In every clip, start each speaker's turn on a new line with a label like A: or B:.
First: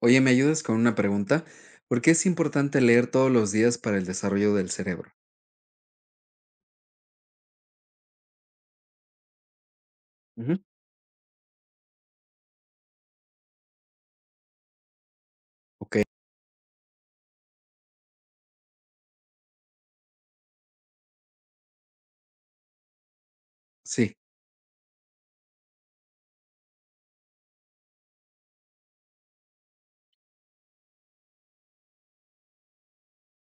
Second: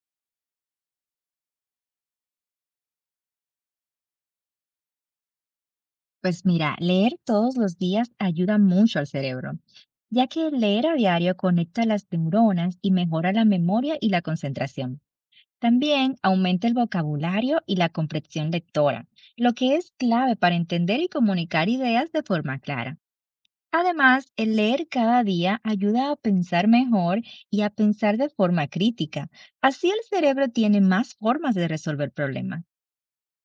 A: Oye, ¿me ayudas con una pregunta? ¿Por qué es importante leer todos los días para el desarrollo del cerebro?
B: Pues mira, leer todos los días ayuda mucho al cerebro, ya que
A: Ujú.
B: leer a diario conecta las neuronas y mejora la memoria y la concentración.
A: Ok,
B: También aumenta el vocabulario y la comprensión lectora, lo que es clave para entender y comunicar ideas de forma clara.
A: sí,
B: Además, el leer cada día ayuda a pensar mejor y a pensar de forma crítica. Así el cerebro tiene más formas de resolver problemas.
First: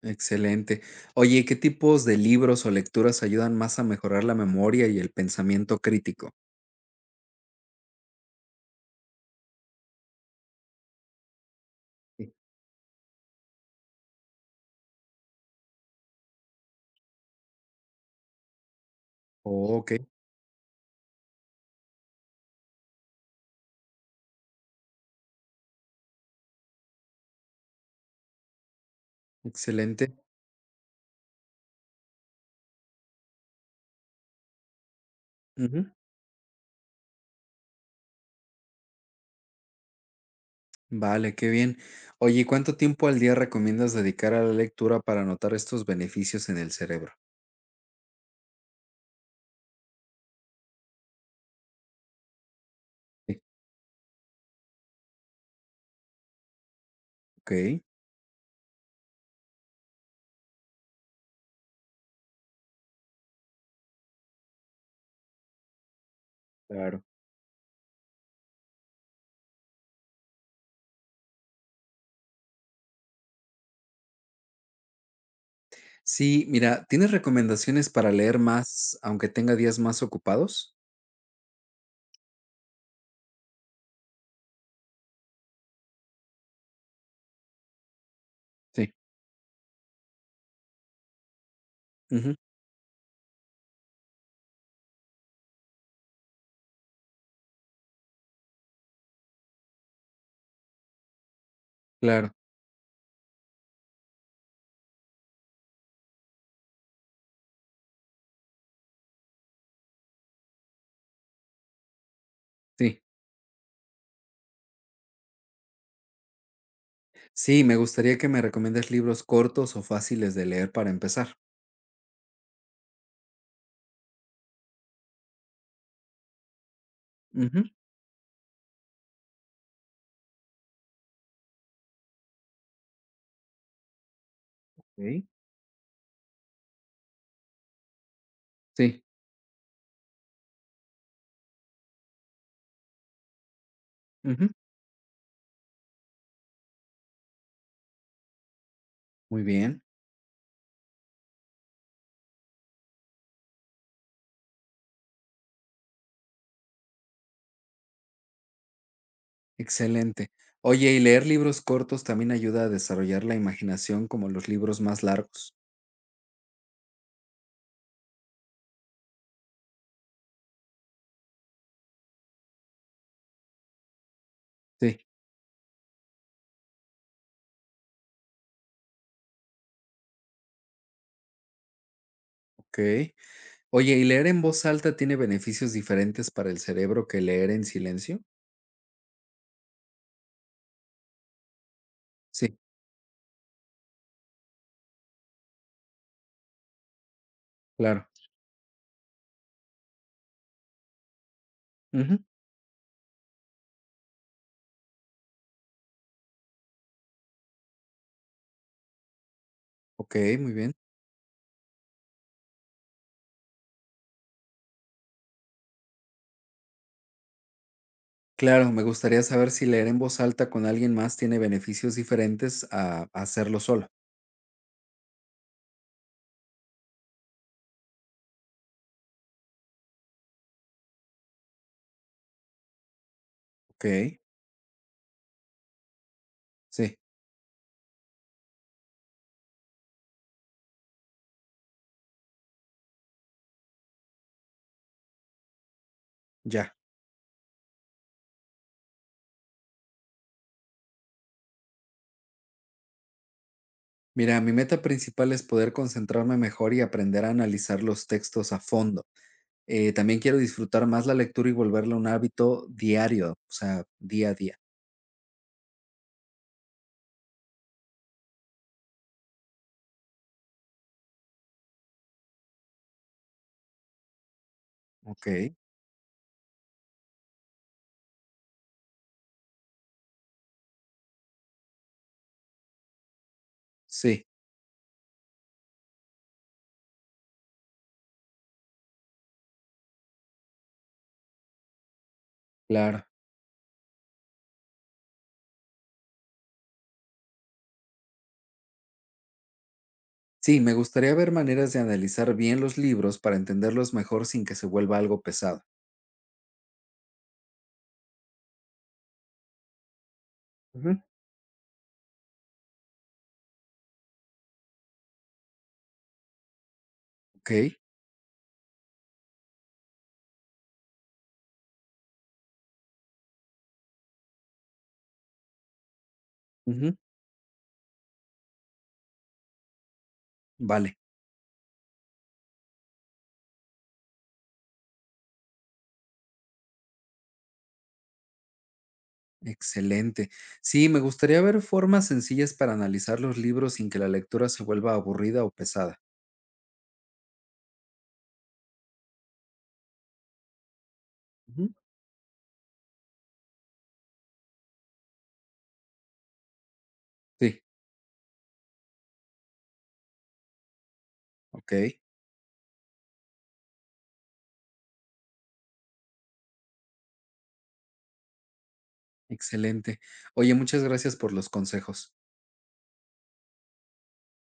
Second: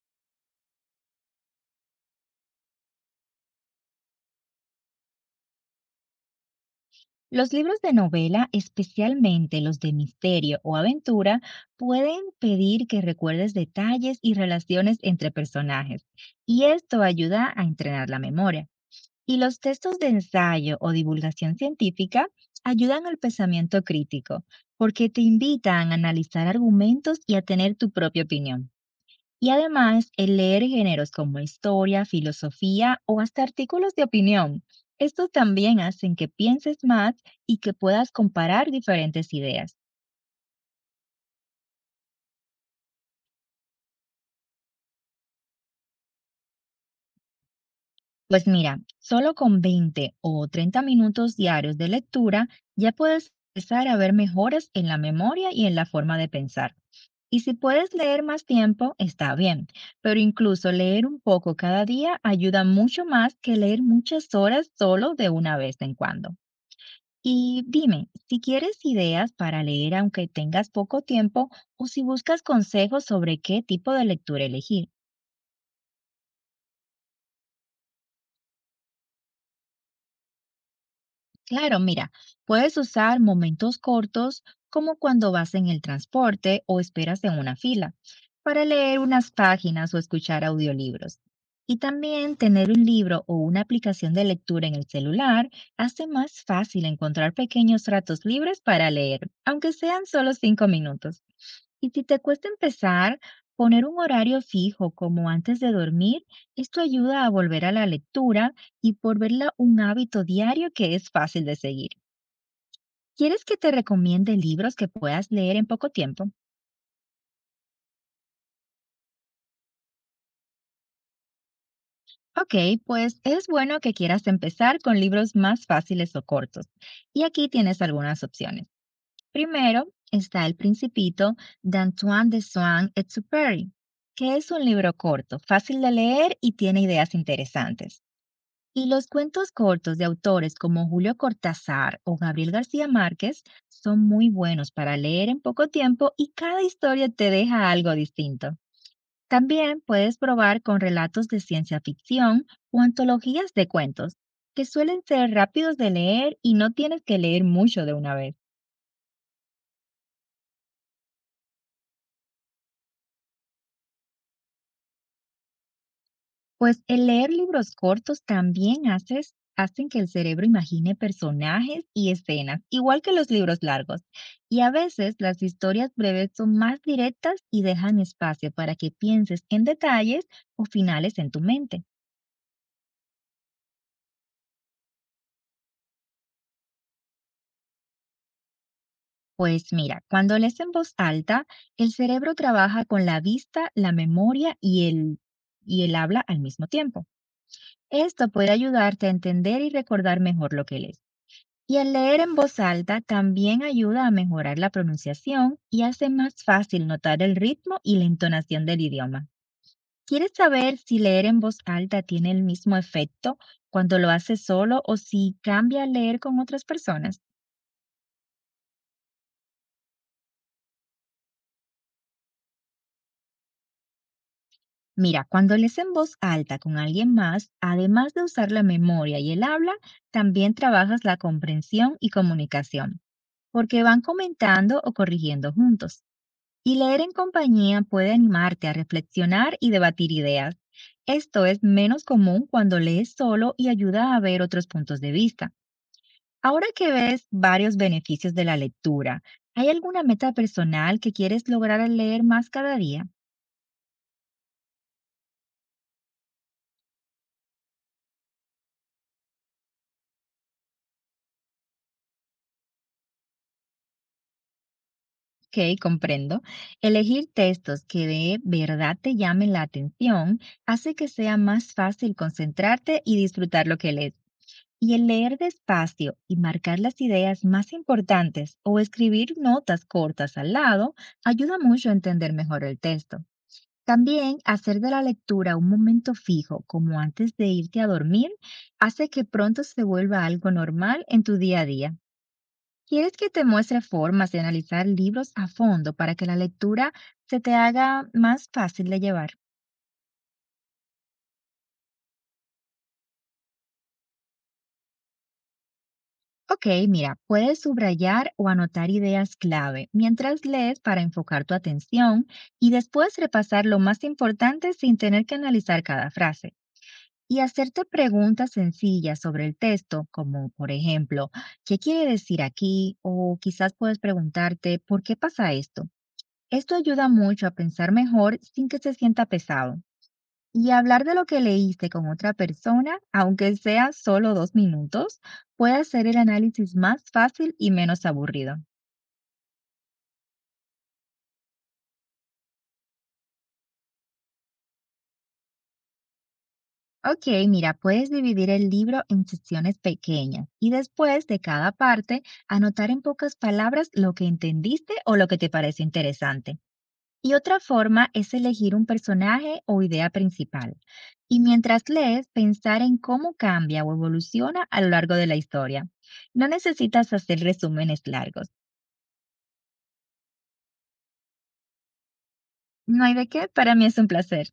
A: excelente. Oye, ¿qué tipos de libros o lecturas ayudan más a mejorar la memoria y el pensamiento crítico?
B: Los libros de novela, especialmente los de misterio o aventura, pueden
A: Sí.
B: pedir que recuerdes detalles y relaciones entre personajes, y esto ayuda a entrenar la memoria. Y los
A: Oh, ok,
B: textos de ensayo o divulgación científica ayudan al pensamiento crítico, porque te invitan a analizar argumentos y a tener tu propia opinión. Y además,
A: excelente.
B: el leer géneros como historia, filosofía o hasta artículos de opinión. Estos también
A: Ujú,
B: hacen que pienses más y que puedas comparar diferentes ideas.
A: vale, qué bien. Oye, ¿cuánto tiempo al día recomiendas dedicar a la lectura para notar estos beneficios en el cerebro?
B: Pues mira, solo con 20 o 30 minutos diarios de lectura ya puedes
A: Sí,
B: empezar a ver mejoras en la memoria y en la forma de pensar. Y si
A: ok,
B: puedes leer más tiempo, está bien, pero incluso leer un poco cada día ayuda mucho más que leer muchas horas solo de una vez en cuando.
A: claro.
B: Y dime, si quieres ideas para leer aunque tengas poco tiempo o si buscas consejos sobre qué tipo de lectura elegir.
A: Sí, mira, ¿tienes recomendaciones para leer más, aunque tenga días más ocupados?
B: Claro, mira, puedes usar momentos cortos como cuando vas en el transporte o esperas en una fila para
A: Sí.
B: leer unas páginas o escuchar audiolibros. Y también
A: Ujú,
B: tener un libro o una aplicación de lectura en el celular hace más fácil encontrar pequeños ratos libres para leer, aunque sean solo 5 minutos. Y si te
A: claro,
B: cuesta empezar, poner un horario fijo como antes de dormir, esto ayuda a volver a la lectura y por verla un hábito diario que es fácil de seguir.
A: sí.
B: ¿Quieres que te recomiende libros que puedas leer en poco tiempo?
A: Sí, me gustaría que me recomiendes libros cortos o fáciles de leer para empezar.
B: Ok, pues es bueno que quieras empezar con libros más fáciles o cortos. Y aquí
A: Ujú,
B: tienes algunas opciones. Primero está El Principito de Antoine de Saint-Exupéry, que es un libro
A: ok.
B: corto, fácil de leer y tiene ideas interesantes. Y
A: Sí,
B: los cuentos cortos de autores como Julio Cortázar o Gabriel García Márquez son muy
A: ujú,
B: buenos para leer en poco tiempo y cada historia te deja algo distinto.
A: muy
B: También
A: bien,
B: puedes probar con relatos de ciencia ficción o antologías de cuentos, que suelen ser rápidos de leer y no tienes que leer mucho de una vez.
A: excelente. Oye, ¿y leer libros cortos también ayuda a desarrollar la imaginación como los libros más largos?
B: Pues el leer libros cortos también hacen que el cerebro imagine personajes y escenas, igual que los libros largos. Y a
A: Sí,
B: veces las historias breves son más directas y dejan espacio para que pienses en detalles o finales en tu mente.
A: ok. Oye, ¿y leer en voz alta tiene beneficios diferentes para el cerebro que leer en silencio?
B: Pues mira, cuando lees en voz alta, el cerebro
A: Sí,
B: trabaja con la vista, la memoria y el habla al mismo tiempo.
A: claro.
B: Esto puede ayudarte a entender y recordar mejor lo que lees. Y el leer
A: Ujú,
B: en voz alta también ayuda a mejorar la pronunciación y hace más fácil notar el ritmo y la entonación del idioma.
A: ok,
B: ¿Quieres
A: muy bien.
B: saber si leer en voz alta tiene el mismo efecto cuando lo haces solo o si cambia al leer con otras personas?
A: Claro, me gustaría saber si leer en voz alta con alguien más tiene beneficios diferentes a hacerlo solo.
B: Mira, cuando lees en voz alta con alguien más, además de usar la memoria y el habla, también trabajas la comprensión y comunicación, porque van
A: Okey,
B: comentando o corrigiendo juntos. Y
A: sí,
B: leer en compañía puede animarte a reflexionar y debatir ideas. Esto es menos común cuando lees solo y ayuda a ver otros puntos de vista. Ahora
A: ya.
B: que ves varios beneficios de la lectura, ¿hay alguna meta personal que quieres lograr al leer más cada día?
A: Mira, mi meta principal es poder concentrarme mejor y aprender a analizar los textos a fondo. También quiero disfrutar más la lectura y volverla un hábito diario, o sea, día a día.
B: Ok, comprendo. Elegir textos que de verdad te llamen la atención hace que sea más fácil concentrarte y disfrutar lo que lees. Y el leer
A: Okey,
B: despacio y marcar las ideas más importantes o escribir notas cortas al lado ayuda mucho a entender mejor el texto.
A: sí,
B: También hacer de la lectura un momento fijo, como antes de irte a dormir, hace que pronto se vuelva algo normal en tu día a día.
A: claro.
B: ¿Quieres que te muestre formas de analizar libros a fondo para que la lectura se te haga más fácil de llevar?
A: Sí, me gustaría ver maneras de analizar bien los libros para entenderlos mejor sin que se vuelva algo pesado.
B: Ok, mira, puedes subrayar o anotar ideas clave mientras lees para
A: Ujú.
B: enfocar tu atención y después repasar lo más importante sin tener que analizar cada frase. Y
A: Okey,
B: hacerte preguntas sencillas sobre el texto, como por ejemplo, ¿qué quiere decir aquí? O quizás puedes preguntarte, ¿por qué pasa esto? Esto
A: ujú,
B: ayuda mucho a pensar mejor sin que se sienta pesado. Y
A: vale,
B: hablar de lo que leíste con otra persona, aunque sea solo 2 minutos, puede hacer el análisis más fácil y menos aburrido.
A: excelente. Sí, me gustaría ver formas sencillas para analizar los libros sin que la lectura se vuelva aburrida o pesada.
B: Ok, mira, puedes dividir el libro en secciones pequeñas y después de
A: Ujú.
B: cada parte anotar en pocas palabras lo que entendiste o lo que te parece interesante. Y otra
A: Sí.
B: forma es elegir un personaje o idea principal. Y mientras
A: Okey,
B: lees, pensar en cómo cambia o evoluciona a lo largo de la historia. No necesitas hacer resúmenes largos.
A: excelente. Oye, muchas gracias por los consejos.
B: No hay de qué, para mí es un placer.